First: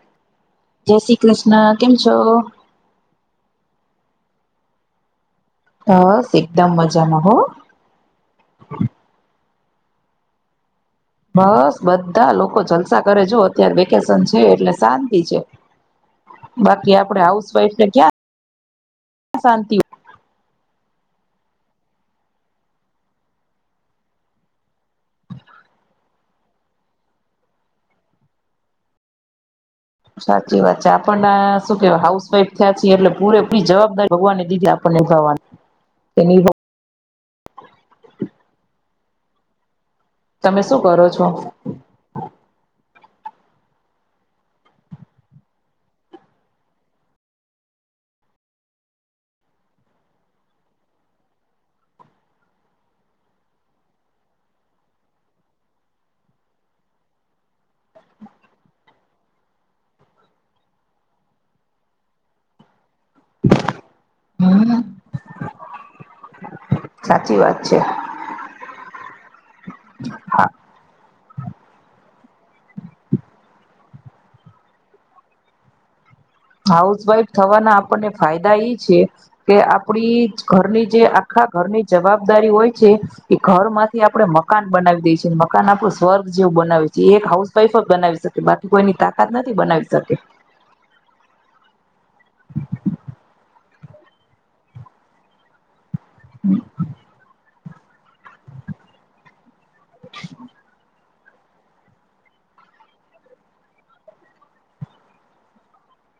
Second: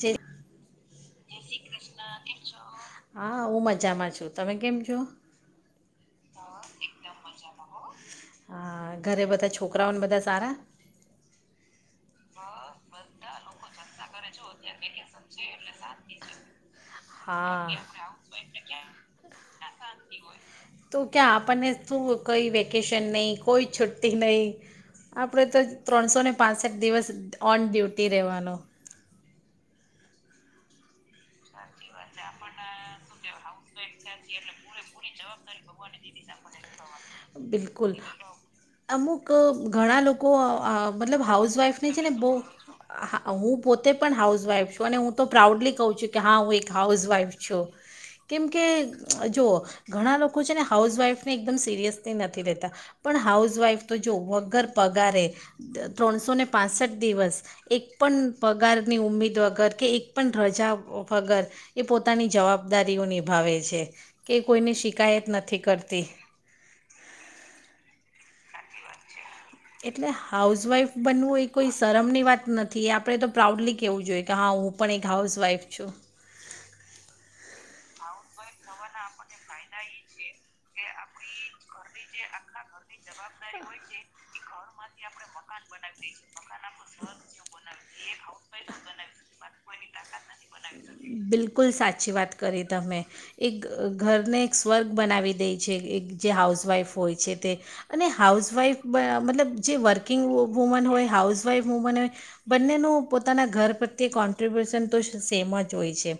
જે જય શ્રી કૃષ્ણ કેમ છો? હા હું મજામાં છું તમે કેમ છો? હા. એકદમ મજામા હો. હા ઘરે બધા છોકરાઓને બધા સારા? બસ બધા લોકો જલસા કરે જો અત્યારે વેકેશન છે એટલે શાંતિ છે, બાકી આપ આપ હાઉસ હા વાઈફ ક્યા શાંતિ. તો ક્યા આપણને શું કઈ વેકેશન નહીં કોઈ છુટ્ટી નહીં, આપણે તો ત્રણસો ને પાંસઠ દિવસ ઓન ડ્યુટી રહેવાનું. સાચી વાત છે આપણને શું કે હાઉસ વાઈફ થયા છી એટલે પૂરે પૂરી જવાબદારી ભગવાને દીધી આપણને નિભાવવાની. તેની બિલકુલ, અમુક ઘણા લોકો તમે શું કરો મતલબ છો હાઉસવાઇફને છે ને બો, હું પોતે પણ હાઉસવાઈફ છું અને હું તો પ્રાઉડલી કહું છું કે હા હું એક હાઉસવાઈફ છું, કેમ કે જો ઘણા લોકો છે ને હાઉસવાઇફને એકદમ સિરિયસલી નથી લેતા, પણ હાઉસવાઇફ તો જો વગર પગારે, ત્રણસો ને પાંસઠ દિવસ, એક પણ પગારની ઉમીદ વગર કે એક પણ રજા વગર એ પોતાની જવાબ દારીયો નિભાવે છે, કે કોઈને હમ શિકાયત નથી. કરતી સાચી વાત છે. એટલે હાઉસ વાઈફ બનવું એ કોઈ શરમ ની વાત નથી આપડે તો પ્રાઉડલી કેવું જોઈએ કે હા હું પણ એક હાઉસવાઈફ છું. હાઉસવાઈફ થવાના આપણને ફાયદા ઈ છે કે આપડી જ ઘરની જે આખા ઘરની જવાબદારી હોય છે એ ઘરમાંથી આપડે મ મકાન બનાવી દે છે મ મકાન આપડું સ્વર્ગ જેવું બનાવે છે. એ એક હાઉસ વાઈફ જ બનાવી શકે બાકી કોઈની તાકાત નથી. બનાવી શકે. બિલકુલ સાચી વાત કરી તમે એક ઘરને એક સ્વર્ગ બનાવી દે છે એક જે હાઉસવાઈફ હોય છે તે. અને હાઉસવાઇફ બ મતલબ જે વર્કિગ વુ વુમન હોય હાઉસવાઈફ વુમન બને બંનેનું પોતાના ઘર પ્રત્યે કોન્ટ્રિબ્યુશન તો સેમ જ હોય છે.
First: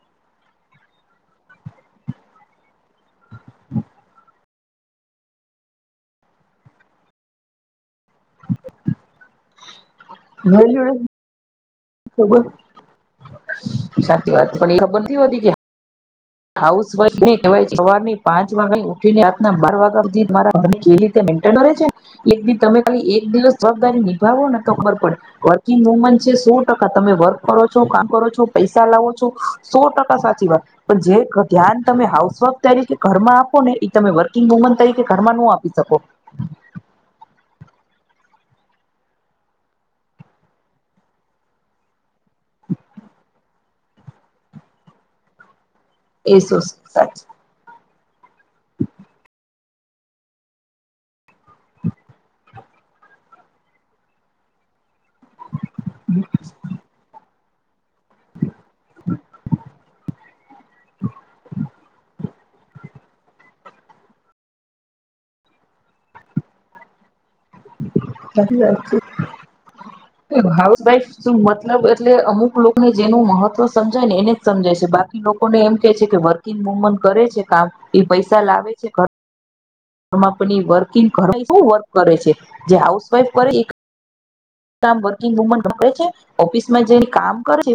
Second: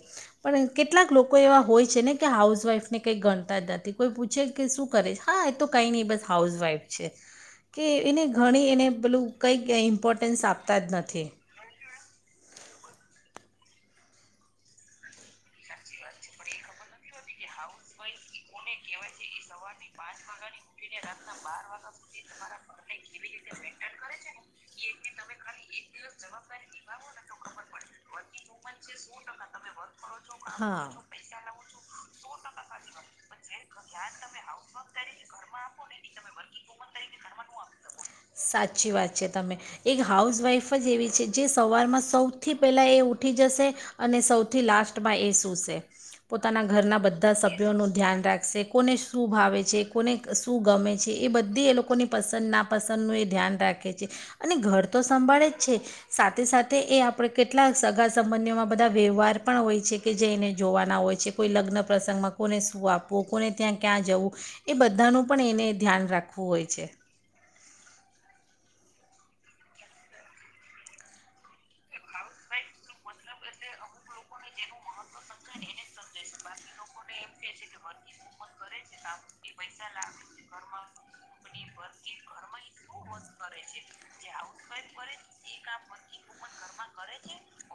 પણ કેટલાક લોકો એવા હોય છે ને કે હાઉસવાઈફ ને કઈ ગણતા જ નથી કોઈ પૂછે શું કરે છે હા એ તો કઈ નહી બસ હાઉસવાઈફ છે. કે એને ઘણી એને પેલું કંઈક કંઈ ઇમ્પોર્ટન્સ આપતા જ વેલ્યુ નથી. સાચી વાત પણ એ ખબર નથી હોતી કે હાઉસ વા ન ક સવારની પાંચ વાગ્યા ઉઠીનેના બાર વાગ્યા સુી મારા કેવી રીતે મેન્ટન કરે છેી તમે ખાલી એક દિવસ જવાબદારી નિભાવો ને તો ખબર પડે વર્કિંગ વુમન છે સો ટકા તમે વર્ક કરો છો કામ કરો છો પૈસા લાવો છો સો ટકા સાચી વાત ધ્યાન તમે હાઉસવાઇફ તરીકે ઘરમાં આપો ને એ તમે વર્કિંગ વુમન તરીકે ઘરમાંનું આપી શકો સાચી વાત છે તમે એક હાઉસવાઈફ જ એવી છે જે સવાર માં સૌ સથી પેલા એ ઉઠી જશે અને સૌથી લાસ્ટમાં એ શૂ છે એ શું પોતાના ઘરના બધા સાચી સભ્યોનો ધ્યાન રાખશે કોને શું ભાવે છે કોને શું ગમે છે એ બધી એ લોકોની પસંદ ના પસંદનું એ ધ્યાન રાખે છે અને ઘર તો સંભળે જ છે સાથે સાથે એ આપણે કેટલા સગા સંબંધીઓમાં બધા વ્યવહાર પણ હોય છે કે જે એને જોવાના હોય છે કોઈ લગ્ન પ્રસંગમાં કોને શું આપવું કોને ત્યાં ક્યાં જવું એ બધા બધાનું પણ એને ધ્યાન રાખવું હોય છે બ વા છે હાઉસવાઈફ શું મતલબ એટલે અમુક લોકોને જેનું મહત્વ સમજાય ને એને જ સમજાય છે બા લોકોને એમ કે છે કે વર્ ન બમન કરે છે કામ એ પૈસા લાવે છે પૈસા ઘ પણ વર્કિંગ કર શ વર્ક કરે છે જે હાઉસ [inaudible] કામ વર્કિંગ વુમન કરે છે ઓફિસમાં જે કામ કરે એ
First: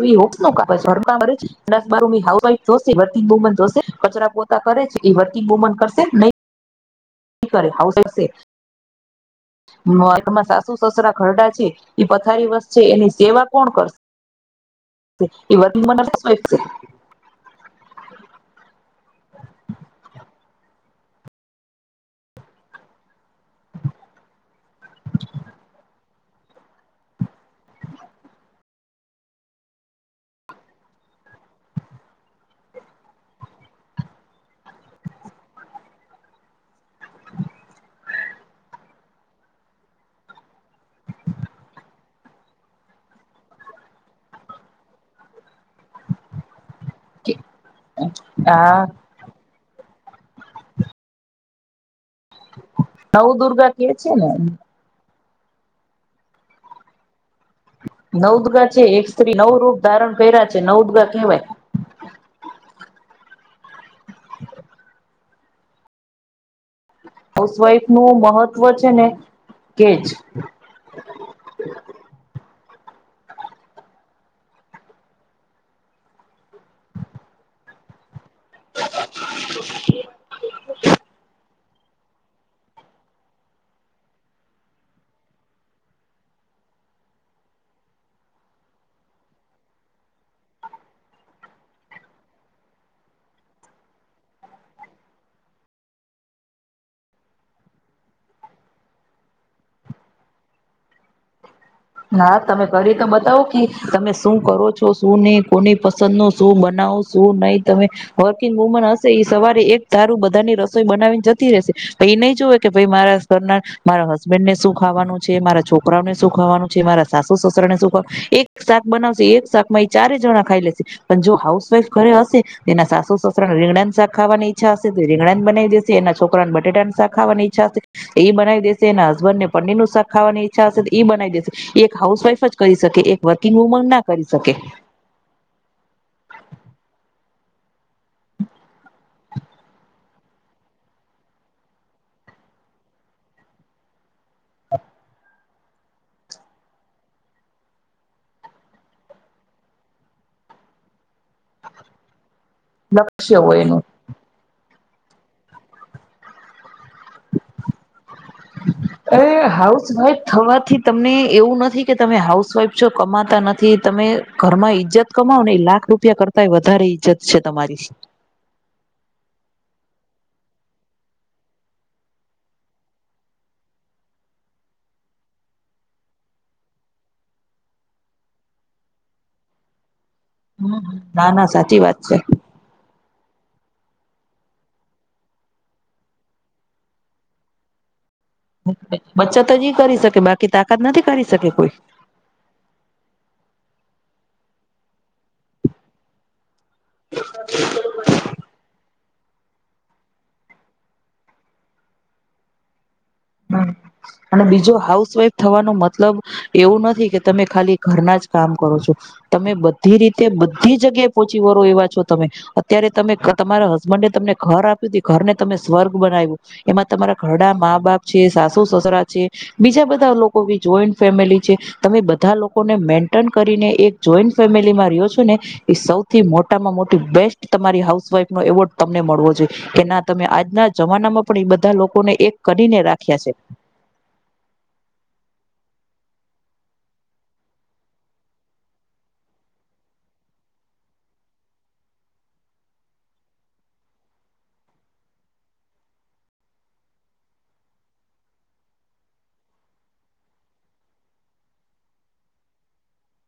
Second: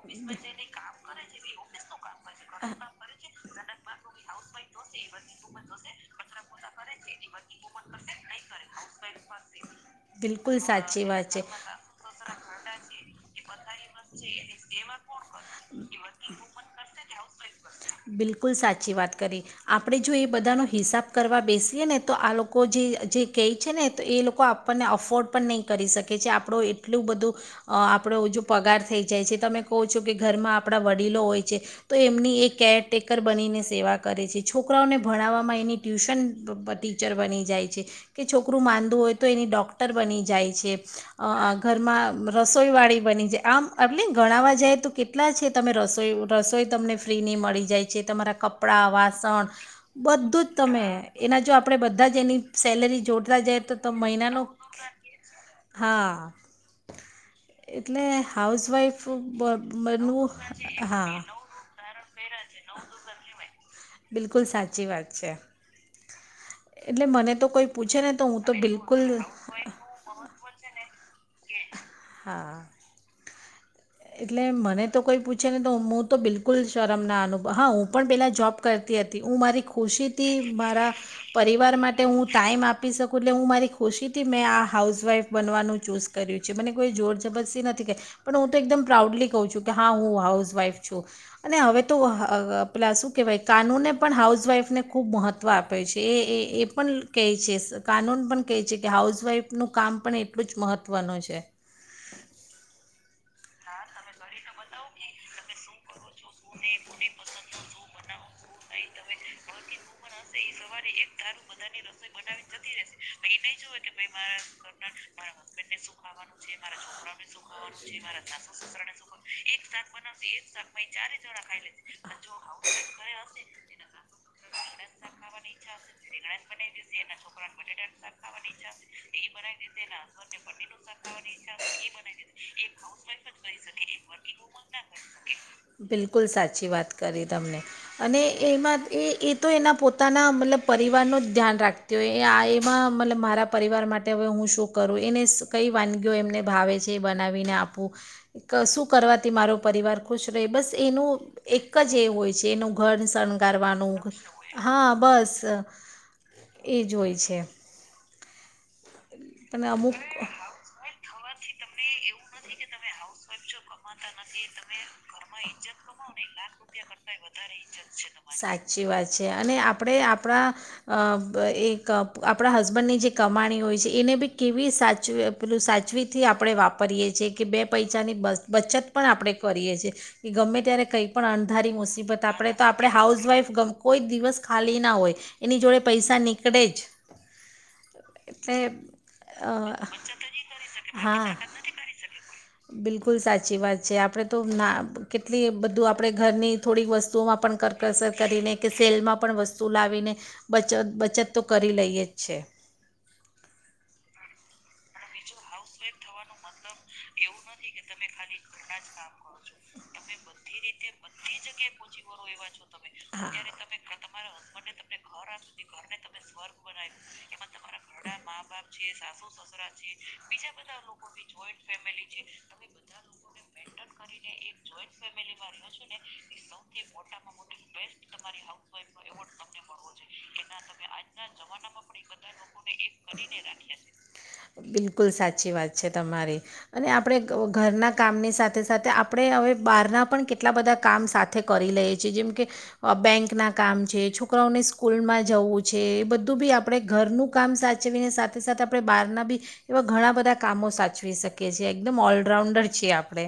ન દસ બારી હાઉસ વાઈફ જોશે વર્કિંગ વુમન જોશે કચરા પોતા કરે છે એ વર્કિંગ વુમન કરશે નહી કરે હ હ બિલકુલ સાસુ સાચી સસરા વાત ખરડા છે એ પથારી વસ્ છે એની સેવા કોણ કરશે. બિલકુલ સાચી વાત કરી આપણે જો એ બધાનો. હિસાબ કરવા બેસીએ ને તો આ લોકો જે કહે છે ને તો એ લોકો. કે છે આપણો એટલું બધું આપણો જો પગાર થઈ જાય છે તમે કહો છો કે ઘરમાં આપણા વડીલો હોય છે તો એમની એ કેરટેકર બનીને સેવા કરે છે છોકરાઓને ભણાવવામાં એની ટ્યુશન ટીચર બની જાય છે કે છોકરું માંંદું હોય તો એની ડૉ. ડૉક્ટર બની જાય છે ઘરમાં રસોઈવાળી બની જાય આમ એટલે ગણાવવા જાય તો કેટલા છે તમે રસો રસોઈ. તમને ફ્રીની મળી જાય છે તમારા હા કપડાં વાસણ. બધું જ તમે એના જો આપડે બધું. બધા જ એની સેલરી જોડતા જાય નવદુર્ગા તો તો કે છે ને મહિનાનો. હા. એટલે નવદગા છે હાઉસવાઈફ એક સ્ત્રી નવ રૂપ ધારણ બનવું કર્યા છે નવદગા કેહેવાય. હું બ. બિલકુલ સાચી વાત છે. એટલે મને તો કોઈ હાઉસવાઈફ પૂછે ને નું તો હું તો મહત્વ છે બિલકુલ ને કે જ હા. એટલે મને તો કોઈ પૂછે ને તો હું તો બિલકુલ શરમ ના અનુભવ હા હું પણ પેલા જોબ કરતી હતી. હું મારી ખુશીથી મારા પરિવાર પરિવાર માટે હું ટાઈમ આપી શકું એટલે હું મારી ખુશીથી મેં આ હાઉસવાઇફ બનવાનું ચૂઝ કર્યું છે મને કોઈ જોર જબરસ્તી નથી કરી, પણ હું તો એકદમ પ્રાઉડલી કઉ છું કે હા હું હાઉસવાઈફ છું, અને હવે તો પેલા શું કેહેવાય કાનૂને પણ હાઉસવાઈફને ખૂબ મહત્વ આપે છે એ એ પણ કહે છે કાનૂન પણ કહે છે કે હાઉસવાઈફનું કામ પણ એટલું જ મહત્વનું છે. હા તમે કરી તો બતાવો કે, તમે શું કરો છો શું નહી કોની પ સ ન શું બનાવો શું નહી તમે. વર્કિંગ વુમન હશે એ સવારે એક તારું બધાની ર બનાવીને જતી રેશે, પન નહી જોવે કે ભ મારા સરના મારા હસબેન્ડ ને શું ખાવાનું છે મારા છોકરાઓ ને શું ખાવાનું મારા સાસુ સસરા ને શું ખ, એક શાક બનાવશે એક શાકમાં એ ચારે જણા ખાઈ લેશે, પણ જો હાઉસ વાઈફ ઘરે હશે એના સાસુ સસરા ને રીંગણાનેાક ખાવાની ઈચ્છા હશે તો રીંગણા બ દ એના છોકરા ને બટેટા નીાવાની ઈચ્છાશે બનાવી દેશે એના હસબન્ડને પનીરનૂ ખાવાની ઈચ્છાશે ઈ બનાવી. દેશે. એક હાઉસવાઈફ જ કરી શકે એક વર્કિંગ વુમન ના કરી શકે. બિલકુલ સાચી વાત કરી એના પોતાના મતલબ પરિવારનું જ ધ્યાન રાખતી હોય આ એમાં મતલબ મારા પરિવાર માટે હવે હું શું કરું એને કઈ વાનગીઓ એમને ભાવે છે બનાવીને આપું, શું કરવાથી મારો પરિવાર ખુશ રહે બસ એનું એક જ એ હોય છે. એનું ઘન લક્ષ્ય હોય એનું શણગારવાનું. હા બસ. એ જો હોય છે. અ તમે અમુક હાઉસવાઈફ થવાથી તમને એવું નથી કે તમે હાઉસવાઈફ જો કમાતા નથી. થી તમે ઘરમાં ઈજ્જત કમાવો ને લાખ રૂપિયા કર કય વધારે ઈજ્જત છે. તમારી સાચી વાત છે અને આપ પણે આપણા અ પ એક આપણા હસબન્ડની જે કમાણી હોય છે એને બી કેવી સાચવી પેલું સાચવીથી આપણે વાપરીએ છીએ કે બે પૈસાની બ બચત પણ આપણે કરીએ છીએ કે ગમે ત્યારે કંઈ પણ ના ના અણંધારી સાચી વાત છે મુસીબત આપણે હાઉસવાઇફ ક કોઈ દિવસ ખાલી ના હોય એની જોડે પૈસા નીકળેજ. બચત હજી કરી શકે બાકી તાકાત નથી કરી હા શકે કોઈ. જે આપણેે તો ના કેટલી બધું આપે ઘરની થોડીક વસ્તુઓ કરકસ કરી કરીને કેસી તેલમાં પણ વસ્તુ લાવીને બચત બચત તો કરી લઈએ જ છે. હ અ બીજું હાઉસવાઈફ થવાનો મતલબ એવું નથી કે તમે ખાલી ઘરના જ કામ કરો છો તમે બ દિ બધી રીતે બધી જગ્યાએ પોચી વરો એવા છો તમે અત્યારે તમે તમારા હસબન્ડે તમને ઘર આપ્યું ઘરને તમે સ્વર્ગ બનાવ્યું એમાં તમારા ઘરડા મા બાપ છે સાસુ સસરા છે બીજા બધા લોકો જોઈન્ટ ફેમિલી છે તમે બધા લોકોને મેન્ટેન કરીને એક જોઈન્ટ ફેમિલીમાં રહ્યો છો ને એ સૌથી મોટ મોટા મા મોટી બેસ્ટ તમારી હાઉસફ નો એવોર્ડ તમને મળવો છે કે ના તમે આજના જમાનામાં પણ એ બધા લોકોને એક કરીને રાખ બિલકુલ સાચી વાત છે તમારી અને આપડે ઘરના કામની સાથે સાથે, આપડે હવે બહારના પણ કેટલા બધા કામ સાથ સાથે કરી લઈએ છીએ, જેમ કે બેંકના કામ છે, છોકરાઓને સ્કૂલમાં જવું છે, એ બધું બી આપડે ઘરનું કામ સાચવીને સાથે સાથે આપડે બહારના બી એવા ઘણા બધા કામો સાચવી શકીએ છીએ, એકદમ ઓલરાઉન્ડર છીએ આપડે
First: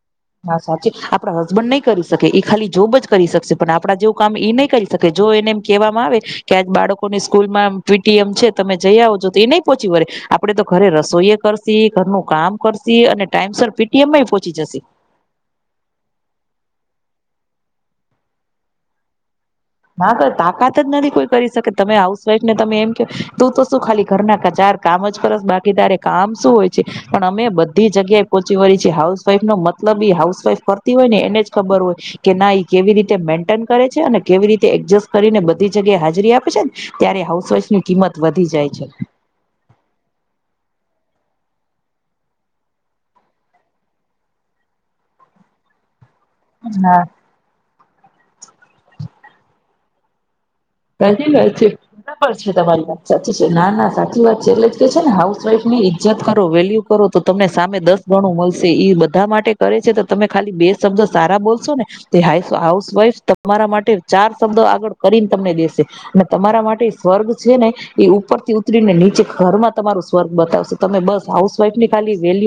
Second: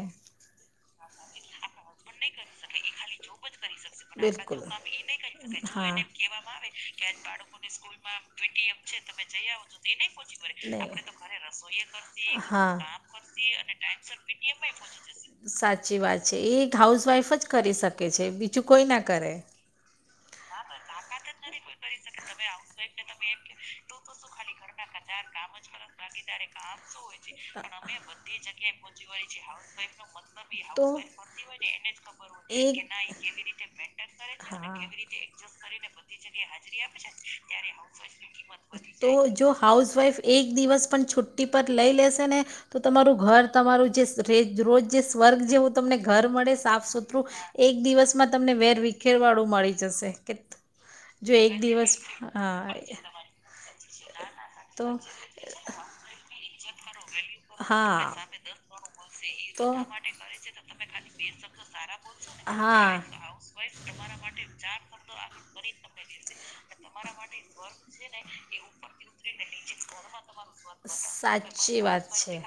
હા સાચી આપડા હસબન્ડ નહી કરી શકે, એ ખાલી જોબ જ કરી શકશે પણ આપડા જેવું કામ એ નઈ કરી શકે. જો એને એમ કેહેવામાં આવે કે આજે બાળકોની સ્કૂલમાં પી ટી એમ છે, તમે જઈ આવજો તો એ ની પહોંચી વળે. આપડે તો ઘરે રસોઈએ કરશી, ઘરનું કામ કરશ અને ટાઈમ સર પી ટી એમમાં પહોંચી જશે. સાચી વાત છે, એક હાઉસવાઈફ જ કરી શકે છે, બીજું કોઈ ના કરે બા તાકાત જ નથી કોઈ કરી શકે. તમે હાઉસ વાઈફને તમે એમ ક તું તો શું ખાલી ઘર ના ક ચાર કામ જ કરસ બાકી તારે કામ શું હોય છે, પણ અમે બધી જગ્યાએ પોહોંચી વળી છીએ. હાઉસવાઈફ નો મતલબ હાઉસવાઈફ કરતી હોય ને એને જ ખબર હોય કે ના કેવી રીતે મેન્ટેન કરે છે અને કોઈ રીતે એડજેસ્ટ કરીને બધી જગ્યાએ હાજરી આપે છે, ને ત્યારે હાઉસવાઈફની કિંમત વધી જાય છે. તો જાય. જો હાઉસવાઈફ એક દિવસ પણ છુટ્ટી પર લઈ લેશે ને, તો તમારું ઘર તમારું જે રોજ જે સ્વર્ગ જે હું તમને ઘર મળે સાફ હા સુથરું એક એક દિવસમાં તમને વેર વિખેર વાળું મળી જશે કે સાચી જો એક વાત છે, દિવસ બરાબર છે હા તમારી વાત, સાચી છે, ના ના સાચી વાત છે. એટલેજ તો કે છેને હાઉસવાઈફ ની ઈજ્જત કરો, વેલ્યુ કરો, તો તમને સામે દસ હા ગણું મળશે. એ બધા માટે કરે છે, તો તમે ખાલી બે શબ્દો સારા બોલશો ને, હા હાઉસવાઈફ તમારા માટે ચાર શબ્દો આગળ કરી તમને દેસે અને તમારા માટે સ્વર્ગ છે ને એ ઉપરથી ઉતરીને નીચે ઘરમાં તમારું સ્વર્ગ બતાવશે તમે બસ આવ સી વાત છે.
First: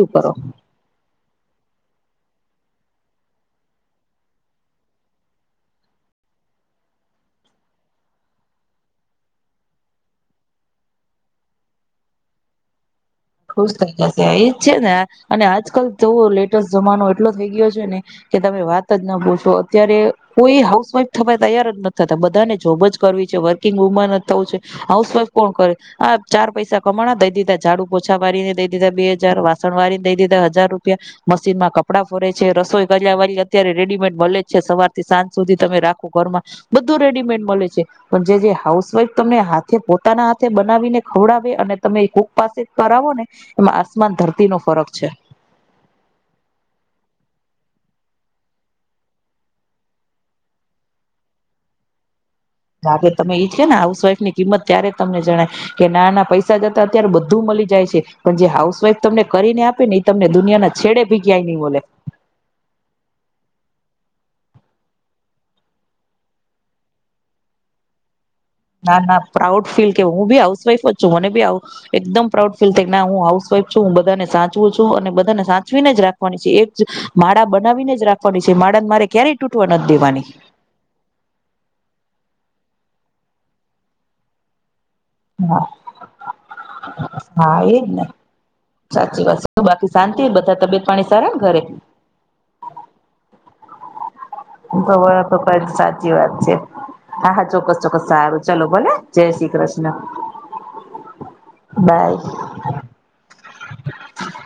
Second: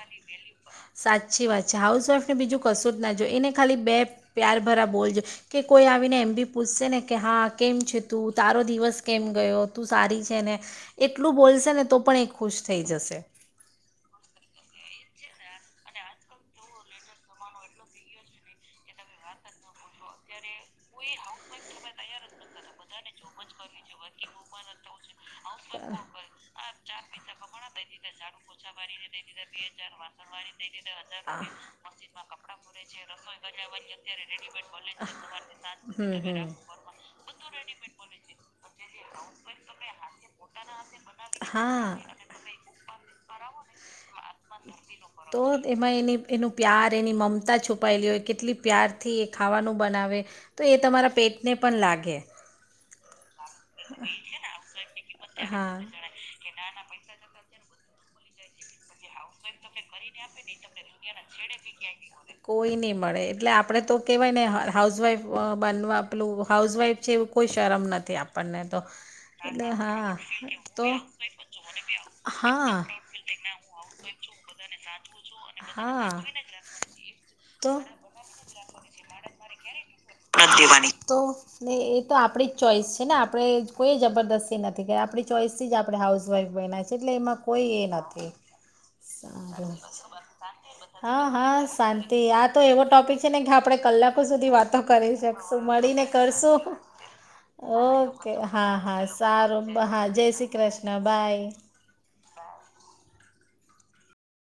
સાચી વાત છે હાઉસ વાઈફ ને બીજું ક શું જ ના જોઈએ એને ખાલી બે પ્યાર ભરા બોલ જો કે કોઈ આવીને એમ બી પૂછશે ને કે હા કેમ છે તું? તારો દિવસ કેમ ગયો? તું સારી છે ને? એટલું બોલશે ને તો પણ એ ખુશ થઈ જશે. ખુશ થઈ એ જશે એજ છે ને અને આજકાલ તો લેટેસ્ટ જમાનો એટલો થઈ ગયો છે ને કે તમે વાત જ ના પૂછો. અત્યારે કોઈ હાઉસવાઈફ થવા તૈયાર જ નથી થતા બધાને જોબ જ કરવી છે વર્કિંગ વુમન જ થવું છે હાઉસ વાઇફ કોણ કરે આ ચાર પૈસા હમણાં દઈ દીધાં જા પોછાવાળીને દઈ દીધા બે હજાર, વાસણવાળીને દઈ દીધા હજાર રૂપિયા, મશીનમાં કપડા ફરે છે, રસોઈ કરવા વાળી અત્યારે રેડીમેડ મળે જ છે સવાર થી સાંજ સુધી તમે રાખો ઘરમાં બધું રેડીમેડ મળે છે. પણ જે જે હાઉસવાઇફ તમને હાથે પોતાના હાથે બનાવીને ખવડાવે અને શકો તમે કૂક પાસે ઉત્પાદિત કરાવોને એમાં આસમાન ધરતી નો ફરક છે. તો એમાં એની એનું પ્યાર એની મમતા છુપાયેલી હોય કેટલી પ્યારથી એ ખાવાનું બનાવે તો એ તમારા પેટને પણ લાગે. લાગે. તમને એજ છે ને હાઉસવાઈફની કિંમત ત્યારે તમને જણાય કે ના ના પૈસા દેતા અત્યારે બધું મળી જ જાય છે. પણ જે હાઉસ વાઈફ તમને કરીને આપે ને એ તમને દુનિયાના છેડે ભી ક્યાંય નહી મળે કોઈ નઈ મળે એટલે આપડે તો કહેવાય ને હાઉસવાઈફ બનવા પેલું હાઉસવાઈફ છે એવું કોઈ શરમ નથી આવ. ના ના પ્રાઉડ ફીલ કેય હું પણ હાઉસવાઈફ જ છું મને પણ એકદમ પ્રાઉડ ફીલ થઈ હાઉસવાઈફ ના હું હાઉસવાઈફ છું હું બધા સાચવું છું અને બધાને સાચવીને જ રાખવાની છે એજ [unintelligible] બનાવીને જ રાખવાની છે માળન મારે ક્યારેય તૂટવા નથી દેવાની [unintelligible] તો ને એ તો આપણી જ ચોઈસ છે ને આપણે કોઈ જબરદસ્તી નથી આપણી હા ચોઈસથી જ આપણે હાઉસવાઈફ બન્યા એટલે એમાં હા કોઈ એ એજ ને નથી સાચી વાત બાકી હ... શાંતિ બધા તબિયત [unintelligible] પાણી સારા ને હા ઘરે શાંતિ આ તો એવો ટોપિક છે ને આપણે કલાક સુધી વાત તો કરી બરાબર તો શકશું બરાબર મળીને સાચી વાત છે. કરશું હા હા ચોક્કસ ચોક્કસ ઓકે સારું ચલો હા ભલે હા જય શ્રી સારું કૃષ્ણ હા, જય શ્રી કૃષ્ણ બાય [inaudible]